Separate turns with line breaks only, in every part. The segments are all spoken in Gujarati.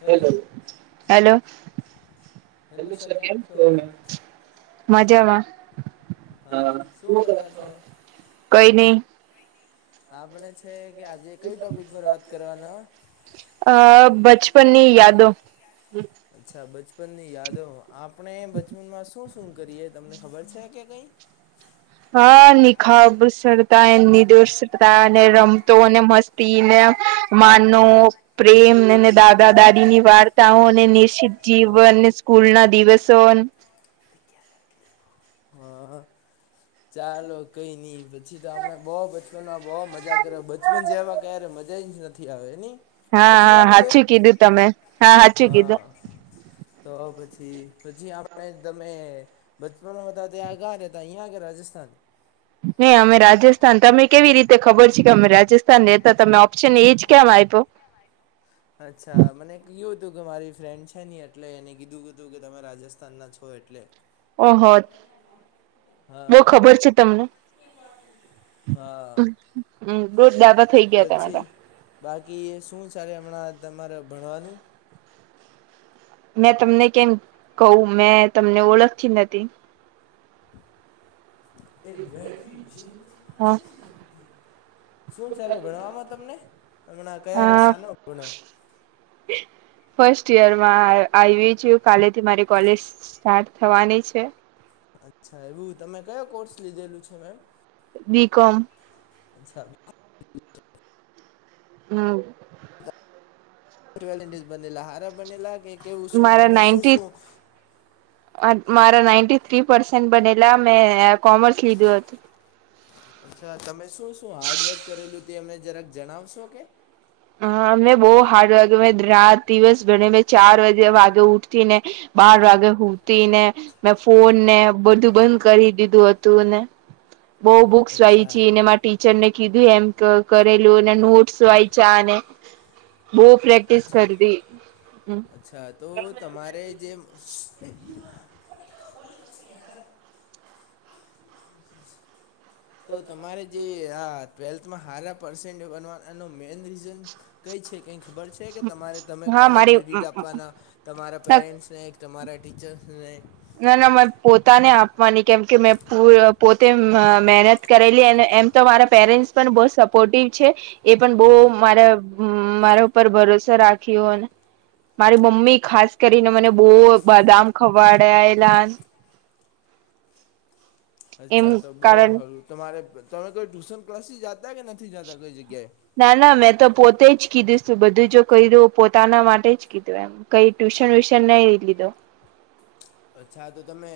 હેલો
હેલો
હેલો સર કેમ છો મેમ
મજામાં શ
અ, શું કરતા છો
કઈ નહી
આપણે છે કે આજે કઈ ટોપિક પર વાત કરવાના
અ બચપનની યાદો-
અચ્છા બચપન ની યાદો આપણે બચપનમાં શું- શું કરીએ તમને ખબર છે કે કઈ-
હા નિનીખાબ સરતા નિદોષતા અને રમતો અને મસ્ત તીન માનો પ્રેમ અને દાદા દાદીની વાર્તાઓ અનેને નિશ્ચિ
હા
જીવન સ્કૂલ ના દિવસો
હા ચાલો કઈ નઈ પછી તો આપડણે બહુ બચપનમાં બહુ મજા કર બચપન જવા ક્યારે મજા જ નથી આવે સાચી
હા
વાત કે
સાચું કીધું તમે હા સાચું કીધું
હા- તો પછી પછી આપણે તમે બચપનોમાં હતા ત્યાં ગયા રેતા અહીંયાગ- રાજસ્થાન [unintelligible]
નહી અમે રાજસ્થાન તમે કેવી રીતે ખબર છે કે અમે રાજસ્થાન રહેેતા તમે ઓપ્શન એજ કેમ આપ્યો-
અચ્છા મને કીયું હતું કે મારી ફ્રેન્ડ છે ન એટલે એને કીધું હતું કે તમે રાજસ્થાન ના છો- એવું એટલે [unintelligible]
ઓહ બહ ખબર છે. તમને-
ઇપ [unintelligible] હા-
હમ બુ ડાબ-
પછી બાકી શું ચાલે હમણાં તમારે ભણવાનું-
મેં તમને કેમ કહું મેં તમને ઓળખતી નથી-
એક બેટરી-
હા
શું ચાલે ભણવામાં તમને હમણાં કયા સાનો ભણાવ-
ફસ્ટ યરમાં આવી કાલેથી મારી કોલેજ ચાલુ - થવાની છે.
અચ્છા, એવું તમે કયા કોર્સ લીધેલું છે, મેમ?
બી. કોમ.
અચ્છા.
હમ
ન્ઝ બનેલા હારા બનેલા કે કેવું શું
મારા
તમે શું
નાઈન્ટી
શું?
મારા નાઈન્ટી થ્રી પસે બનેલા મેં કોમર્સ લીધું હતું.
અચ્છા તમે શું શું હાર્ડવર્ક કરેલું અમે જરાક જણાવશો કે?
હ અમને બહ હાર્ડ વર્ક અ રાત દિવસ ગણે મે ચાર વાગે વાગે ઉઠી ને- બહાર વાગે હુંતી ને- મેં ફોન ને બધું બંધ કરી દીધું હતું ને- બહુ બુક્સ વાય
અચ્છા
છી એને મા ટીચર ને કીધું એમ કરેલું એ નોટસ વાય- ચને ભૂપ [unintelligible]
અચ્છા અચ્છા તો તમારે જે- તો તમારે જે આ- ટ્વેલ્થમાં હાર પર્સેન્ટ બનવા એનો મેઈન રીઝન- કંઈ છે કંઈ ખબર છે કે તમારે તમે
હા
કોને
મારી
ક્રેડિટ આપવાના? તમારા પેરેન્ટ્સને? તમારા ટીચર્સ ને
ના, ના, મે પોતાને આપવાની, કેમ કે મેં પોતે મહેનત કરેલી અને એમ તો મારા પેરેન્ટસ પણ બહ સપોર્ટિવ છે. એ પણ બહ
હમ
મારા મારા ઉપર ભરોસો રાખ્યો ને. મારી મમ્મી ખાસ કરીને મને બહુ બદામ ખવડાવે. એમ
અચ્છા, તો બહુ
કારણ
હારું. તમારે તમે કોઈ ટ્યુશન ક્લાસથી જાતા કે નથી જતા કોઈ જગ્યાએ?
ના, ના, મેં તો પોતે જ કીધું બધું. જો કહ્યું પોતાના માટે જ કીધું એમ. કઈ ટ્યુશન-વ્યુશન નઈ લીધું.
અચ્છા, તો તમે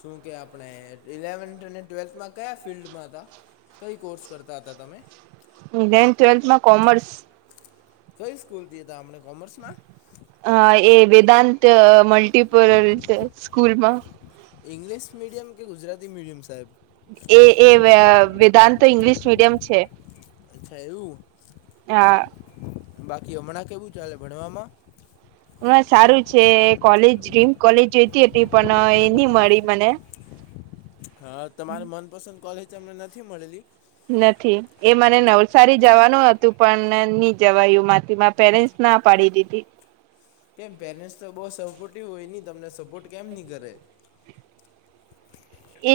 શું કે, આપણે ઇલેવન્થ અને ટ્વેલ્થમાં કયા ફિલ્ડમાં હતા? કઈ કોર્સ કરતા હતા તમે?
ઈલેવન ટ્વેલ્થમાં કોમર્સ.
કઈ સ્કૂલ થી હતા? આપણે કોમર્સ માં?
અ એ વેદાંત મલ્ટીપોલ સ્કૂલમાં.
ઇંગ્લિશ મીડિયમ કે ગુજરાતી મીડિયમ, સાહેબ?
એ, એ વેદાંત તો ઇંગ્લિશ મીડિયમ છે.
અચ્છા, એવું.
હા
બાકી હમણાં કેવું ચાલે ભણવામાં?
હ, સારું છે. કોલેજ ડ્રીમ કોલેજ જોઈતી હતી, પણ એ નહીં મળી મને.
હા, તમારે મનપસંદ કોલેજ તમને નથી મળેલી?
નથી, એ મને નવસારી જવાનું હતું, પન ની જવાયું મારથી માર પેરેન્ટ્સ ના પાડી દીધી.
કેમ પેરેન્ટ્સ તો બહુ સપોર્ટિવ હોય ને તમને સપોર્ટ કેમ ની કરે?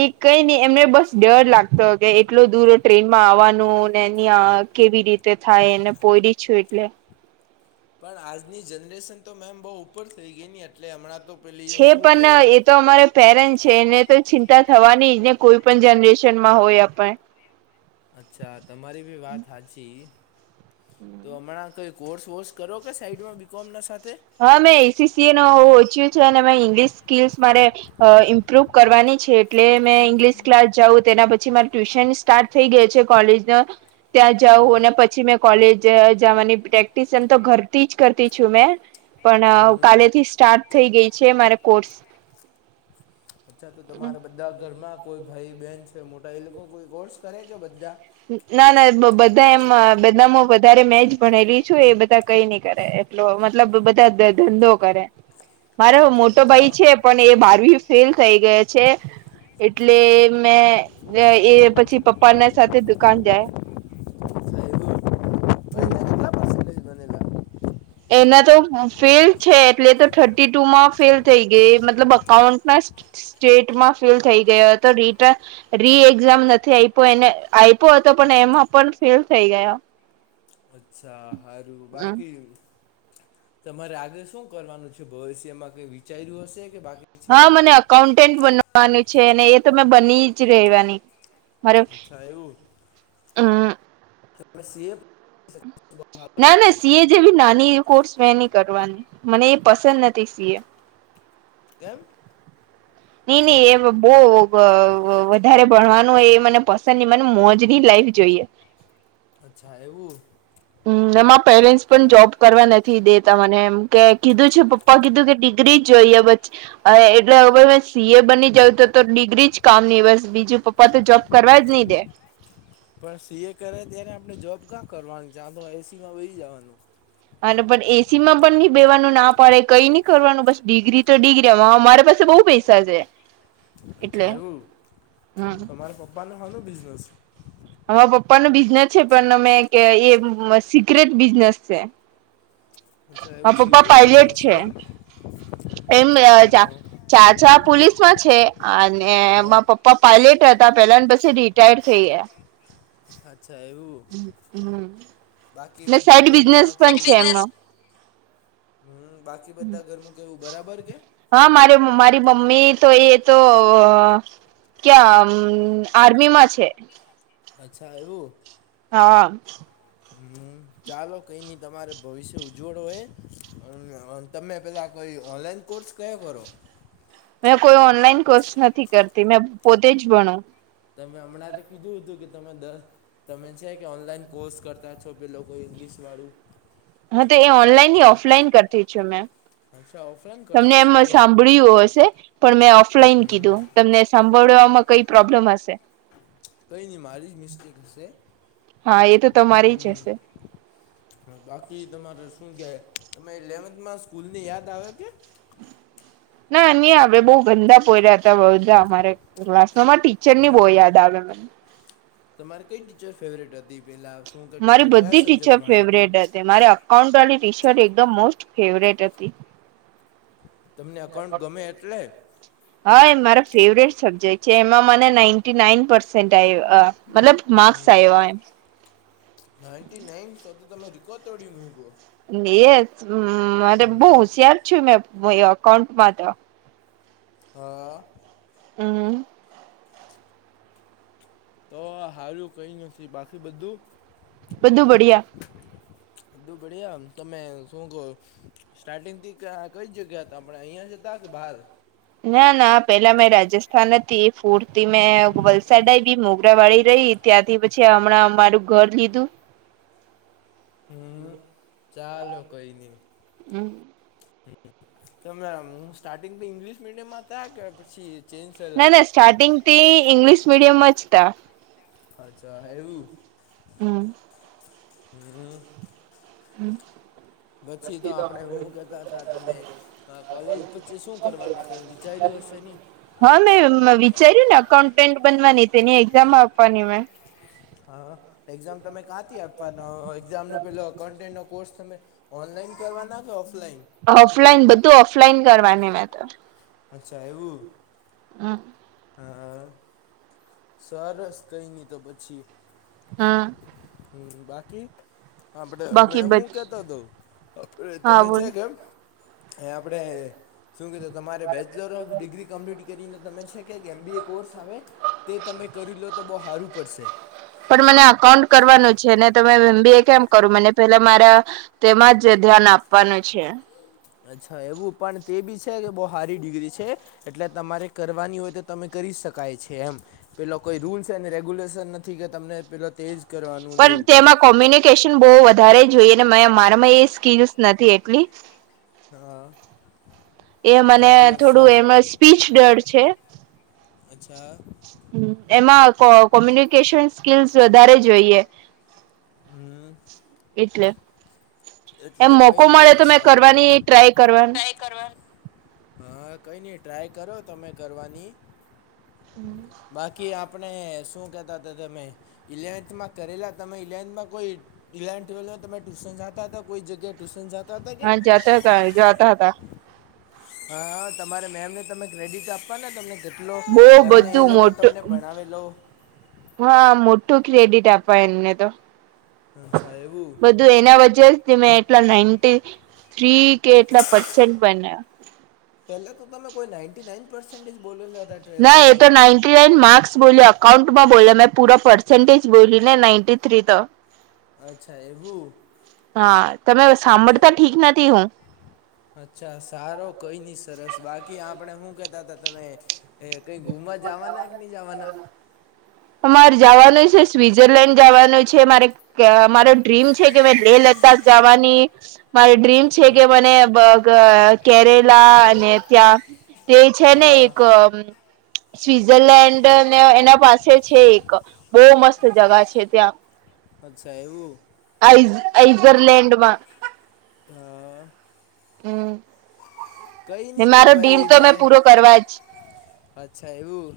એ કઈ ની એમને બસ ડર લાગતો કે એટલો દૂર ટ્રેનમાં આવવાનું ને, ની આ કેવી રીતે થાય એને પોયડી છું એટલે.
પણ આજની જનરેશન તો, મેમ, બહુ ઉપર થઈ ગઈ ની એટલે હમણાં તો પેલી
છે
શું
પન
કે
એ તો અમારે પેરેન્ટ છે એને તો ચિંતા થવાની જ ને, કોઈ પણ જનરેશનમાં હોય આપણે.
અચ્છા, તમારી બી વાત હાચી.
હમ
તો હમણાં કઈ કોર્સ-વોર્સ કરો કે સાઈડમાં બીકોમ ના સાથે?
હહ મેં એસીસીએ નો વોચ્યું છે ને મેં ઈંગ્લિશ સ્કિલ્સ મારે અ ઇમ્પ્રુવ કરવાની છે. એટલે મેં ઇંગ્લિશ ક્લાસ જાઉં તેના પછી માર ટ્યુશન સ્ટાર્ટ થઈ ગયું છે કોલેજનો. ત્યાં જઉં
હા
અને પછી મેં કોલેજ જાવાની પ્રેક્ટિસ એમ તો ઘરથી જ કરતી છું મેં. પણ
હમ
કાલેથી સ્ટાર્ટ થઈ ગઈ છે મારે કોર્સ.
અચ્છા તો તમારે બધા ઘરમાં કોઈ ભઈ, બેન છે મોટા એ લોકો કોઈ કોર્સ કરે કે બધા?
ના ના બધા એમ બધામાં વધારે મેજ ભણેલી છું. એ બધા કંઈ ની કરે એ ટલો મતલબ બધા ધંધો કરે.
[inaudible]
મારો મોટો
અચ્છા
ભાઈ છે, પણ એ બારવી ફેલ થઈ ગયો છે. એટલે મેં એ પછી પપ્પાના સાથે દુ કાન જાય.
એવું મહિને
હમ
[inaudible]
એના તો ફેલ છે, એટલે તો થર્ટી-ટુમાં ફેલ થઈ ગઈ એ મતલબ અકાઉન્ટના સ્ટે સ્ટેટમાં ફેલ થઈ ગયો હતો. રીટ રી એક્ઝામ નથી આપ્યો. એને આપ્યો હતો પણ એમાં પણ ફેલ થઈ ગયો.
અચ્છા, હારું. બાકી તમારે આગળ શું કરવાનું છે? ભવિષ્યમાં કઈ વિચાર્યું હશે કે બાકી? છે
હહ મને અકાઉન્ટેન બનવાનું છે ને એ તો મેં બની જ રેવાની. મારો
અચ્છા એવું
અ
તમે સીએ
ના ના સીએ જેવી નાની એવી કોર્સ મેં ની કરવાની. મને એ પસંદ નથી સીએ.
કેમ?
નહીં નહીં એ બોવ વધારે ભણવાનું હોય એ મને પસંદ ની મને મોજની લાઈફ જોઈએ.
અચ્છા એવું?
હમ્મ એમાં પેરેન્ટ્સ પણ
તમે
જોબ કરવા નથ થી દેતા મને એમ કે કીધું છે પપ્પા કીધું કે ડિગ્રી જ જોઈએ [inaudible] હા એટલે હવે વે જ સીએ બની જાવું તો તો ડિગ્રી જ કામની બસ બીજું પપ્પા તો જોબ કરવા જ ની દે.
પણ સીએ કરે ત્યારે આપણે જોબ કા કરવાનું છે, આ તો એસીમાં બેહી જાવાનું.
હા તો પણ એસી માં પણ નઈ બેવાનું ના પાડે કંઈ નહી કરવાનું બસ ડિગ્રી તો ડિગ્રીમાં અમારે પાસે બહુ પૈસા સા છે. એટલે
અચ્છા એવું.
હમ
તમારા પપ્પાને હાનો બિઝનેસ?
અમારા પપ્પાનો બિઝનેસ છે પણ અમે એ સિક્રેટ બિઝનેસ છે.
અચ્છા
માર
એવું
પપ્પા
સિગરેટ
પાઇલોટ
બિઝનેસ
છે. એમ અ ચા
હા
ચાચા પુલીસમાં છે, અને
હા
માર પપ્પ પાયલેટ હતા પેલા પછી એ રિટાયર્ડ થઈ ગયા.
અચ્છા એવું?
હમ
બાકી
ને
બધું
સાઈડ
ઘરમાં
બિઝનેસ
કે
પણ છે એમનો
હમ્મ બાકી બધા ઘરમ કેવું બરાબર કે?
હા મારે મારી મમ્મી તો એ તો ક્યાં અ આર્મી માં છે.
અચ્છા એવું?
હા
હમ્મ ચાલો કંઈ નહીં તમારે ભવિષ્ય ઉજ્વળ હોય. એ તમે પહેલાં કોઈ ઓનલાઈન કોર્સ કયો કરો?
મેં કોઈ ઓનલાઈન કોર્સ નથી કરતી મેં પોતે જ ભણું.
તમે હમણાં તો કીધું હતું કે તમે દસ તમે છે કે ઓનલાઈન કોર્સ કરતા છો પેલો કોઇ ઇંગ્લિશ વાળું
હા તો એ ઓનલાઈન ની ઓફલાઈન કરતી છું મેં.
અચ્છા ઓફલાઈન
તમને
કરતા
એમ
છો
સાંભળ્યું હશે પણ મેં ઓફલાઈન
હમ
કીધું તમને સાંભળવામાં કંઈ પ્રોબ્લેમ હશે?
કંઈ નહી મારી જ મિસ્ટીક હશે.
હા એ તો તમારી જ
હમ્મ.
હશે
હ બાકી તમારે શું કે તમે ઇલેવન્થમાં સ્કૂલ ની યાદ આવે કે
ના નહી આપડે બહુ ગંદા પોર્યા હતા બધા અમારેસમાં
હમ તમારે કઈ ટીચર ફેવરેટ હતી પેલા શું કે ટીચર કયા સબ્જેક્ટ ભણાવતી
મારે અકાઉન્ટવાલી ટીસર એકદમ મોસ્ટ ફેવરેટ હતી.
તમને અકાઉન્ટ ગમે એટલે
[inaudible] હા એ મારા ફેવરેટ સબ્જેક્ટ છે એમાં મને નાન્ટી નાઇન પરસે સેન્ટ મતલબ માર્કસ આયવા એમ
નાન્ટી નાઈન શો તો તમે રિકકોર્ડ તોડી મુઇકો
યેશ મારે બહ હોશિયાર છું મેં અકાઉન્ટમાં તો
હા
હમ્મ
તો આ હારૂ કંઈ નથી બાકી બધું
બધું બડિયા
બધું બડિયા તમે શું કહો સ્ટાર્ટિંગથી કઈ જગ્યા હતા આપણે અહીંયા જતા કે બહાર
ના ના પેલા મેં રાજસ્થાન હતી ફૂર થી મેં
હમ
વલસાડા બી મોગ વાળી રહી ત્યાંથી પછી હમણાં મારું ઘર લીધું
હમ ચાલો કઈ નને
હમ
તમે સ્ટાર્ટિંગ તો ઈંગ્લિશ મીડિયમ માં થ કે પછી ચેન્જ થયેલા
ના ના સ્ટાર્ટિંગ થી ઇંગ્લિશ મીડિયમમાં જ ત
અચ્છા એવું
હમ
હમ્મ
હમ
પછી તો આપડણે શું કતા હતા તમે કોલેજ પછી શું કરવાના ક ચારું હશે ન
હા મેં વિચાર્યું ને અકાઉન્ટન્ટ બનવાની તેની એક્ઝામ આપવાની મેં
હા એક્ઝામ તમે કાંથી આપવાનો એઝામ ન પેલો એકાઉન્ટન્ટ નો કોર્સ તમે ઓનલાઈન કરવાના કે ઓફલાઈન
ઓફલાઈન બધું ઓફલાઈન કરવાની મે તો
અચ્છા એવું
હમ
હા સરસ કહી તો પછીએ
હમ
હમ બાકી હા બ
બાકી
મેં હું
બધ
કેતો હતો
હા
તમે
બોલ
છે કેમ એ આપણે શું કીધું તમારે બેચલર ઓફ ડિગ્રી કમ્પ્લીટ કરીને તમે છે કે એમ બી એ કોર્સ આવે તે તમે કરી લો તો બહુ સારું પડશે
પણ મને એકાઉન્ટ્સ કરવાનું છે ને તમે એમબી એ કેમ કરો મને પેલા મારા તેમાં જ ધ્યાન આપવાનું છે.
અચ્છા એવું પણ તે બી છે કે બહુ હારી ડિગ્રી છે. એટલે તમારે કરવાની હોય તો તમે કરી શકાય છે એમ પેલો કોઈ રૂલ્સ અને રેગ્યુલેશન નથી કે તમને પેલો તેજ
પણ તેમાં કોમ્્યુને બ વધારે જોઈએ મારામાં એ સ્કીલસ નથી એટલી
હા
એ મને
ચાલો સા
થોડું એમાં સ્પીચ ડર છે.
અચ્છા
હ એમાં કો કોમ્યુનિકેશન સ્કીલ્સ વધારે જોઈએ
હમ
એટલે એમ
એટલે
મોકો
કંઈ
મળે
નથી
તો મેં
સારું
કરવાની
એમ
ટ્રાય કરવાનું
હા કઈ નહી ટ્રાય કરો તમે કરવાની
હમ
બાકી આપણે શું કહેતા હતા, તમે ઇલેવન્થમાં કરેલા તમે ઇલેવન્થમાં કોઈ ઇલેવન ટ્વેલ્વમાં તમે ટ્યુશન જાતા હતા કોઈ જગ્યા ટ્યુશન જાતા
હા જાતા હતા જતા હતા.
હા તમારે મેમને તમે ક્રેડિટ આપવા ને તમને એટલો
બહ
એમને એ
બધું
લોકો તમને
મોટું
ભણાવેલો
હા મોટું ક્રેડિટ આપવા એમને તો
અચ્છા એવું
એના વચ્ે જ તમે એટલા નાન્ટી થ્રી કે એટલા પસેન્ટ બન્યા
પહેલા તો તમે કોઈ નાઈન્ટી નાઈન પર્સેન્ટેજ બોલેલા હતા ટ્વેલ્થમાં
માર્સ બોલ અકાઉન્ટમાં બોલ મેં પૂરા પર્સન્ટેજ બોલી ને નાઇન્ટી થ્રી તો
અચ્છા એવું
હા તમે
ચ
સાંભળતા ઠીક નથી હું
અચ્છા સારો કોઈ નહી સરસ બાકી આપણે શું કહેતા હતા તમે એ કંઈ ઘુમવા જવાના કે નહીં જવાના
અમારે જવાનું છે સ્વિઝરલેન્ડ જવાનું છે, મારે કે મારો ડ્રીમ છે કે મેં લેહ લદ્દાખ જવાની મારી ડ્રીમ છે
હા
કે મને કેરેલા અને ત્યાં તે છે ને
હા
એક સ્વઝરલેન્ડ ને એના પાસે છે, એક બહુ મસ્ત જગા છે ત્યાં
અચ્છા એવું
ઝઈઝરલાન્ડમાં
અ
હમ
કંઈ નહીં તો
મારો ડીમ
ભાઈ
તો મેં પૂરો કરવા જ
અચ્છા એવું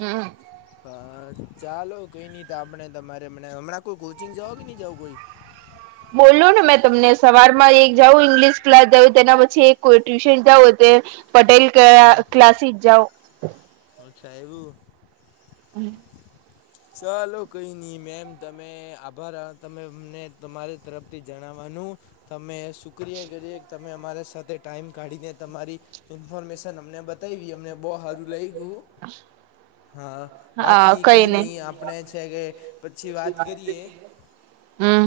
હમ.
હા ચાલો કઈ નઈ તો આપણે તમારે હમણાં કોઈ કોચિંગ જવઓ કે નહી જવું કોઈ.
બોલું ને મેં તમને સવાર માં એક જાઉં ઈંગ્લિશ ક્લાસ જઉ તેના પછી એક ટ્યુશન જાઉું. પટેલ ક ક્લાસી જાઓ.
હ [unintelligible] હછા એવું.
હમ.
ચાલો કંઈ નહીં મેમ તમે આભાર તમે અમને તમારી તરફથી જણાવવાનું. તમે શુક્રિયા કરીએ કે તમે અમારા સાથે ટાઈમ કાઢીને તમારી. ઇન્ફોર્મેશન અમને બતાવી અમને બહુ સારું લઈ ગયું. હા
હા
બાકી કઈ.
કઈને
ની આપણે છે કે પછી વાત કરીએ.
હમ.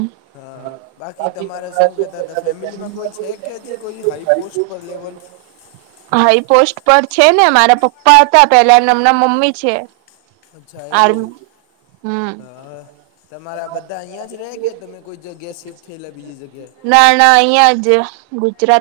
હા બાકી
તમારે
તમારા
શું
શ
કહેતા હતા
પેલા
ફેમિલીમાં કોઈ
ફમમાં
કે
છે.
હજી કોઈ હાઈ પોસ્ટ પર લેવલ
[unintelligible] હા એ પોસ્ટ પર છે ને મારા પપ્પા હતા પેલા એ હમના મમ્મી છે.
અચ્છા એવું
આર્મી
હ.
હમ.
તમારા બધા અહીંયા જ રહે કે તમે કોઈ જગ્યા શિફ્ટ થયેલા બીજી જગ્યાએ.
ના ના અહિયાં જ ગુજરાત.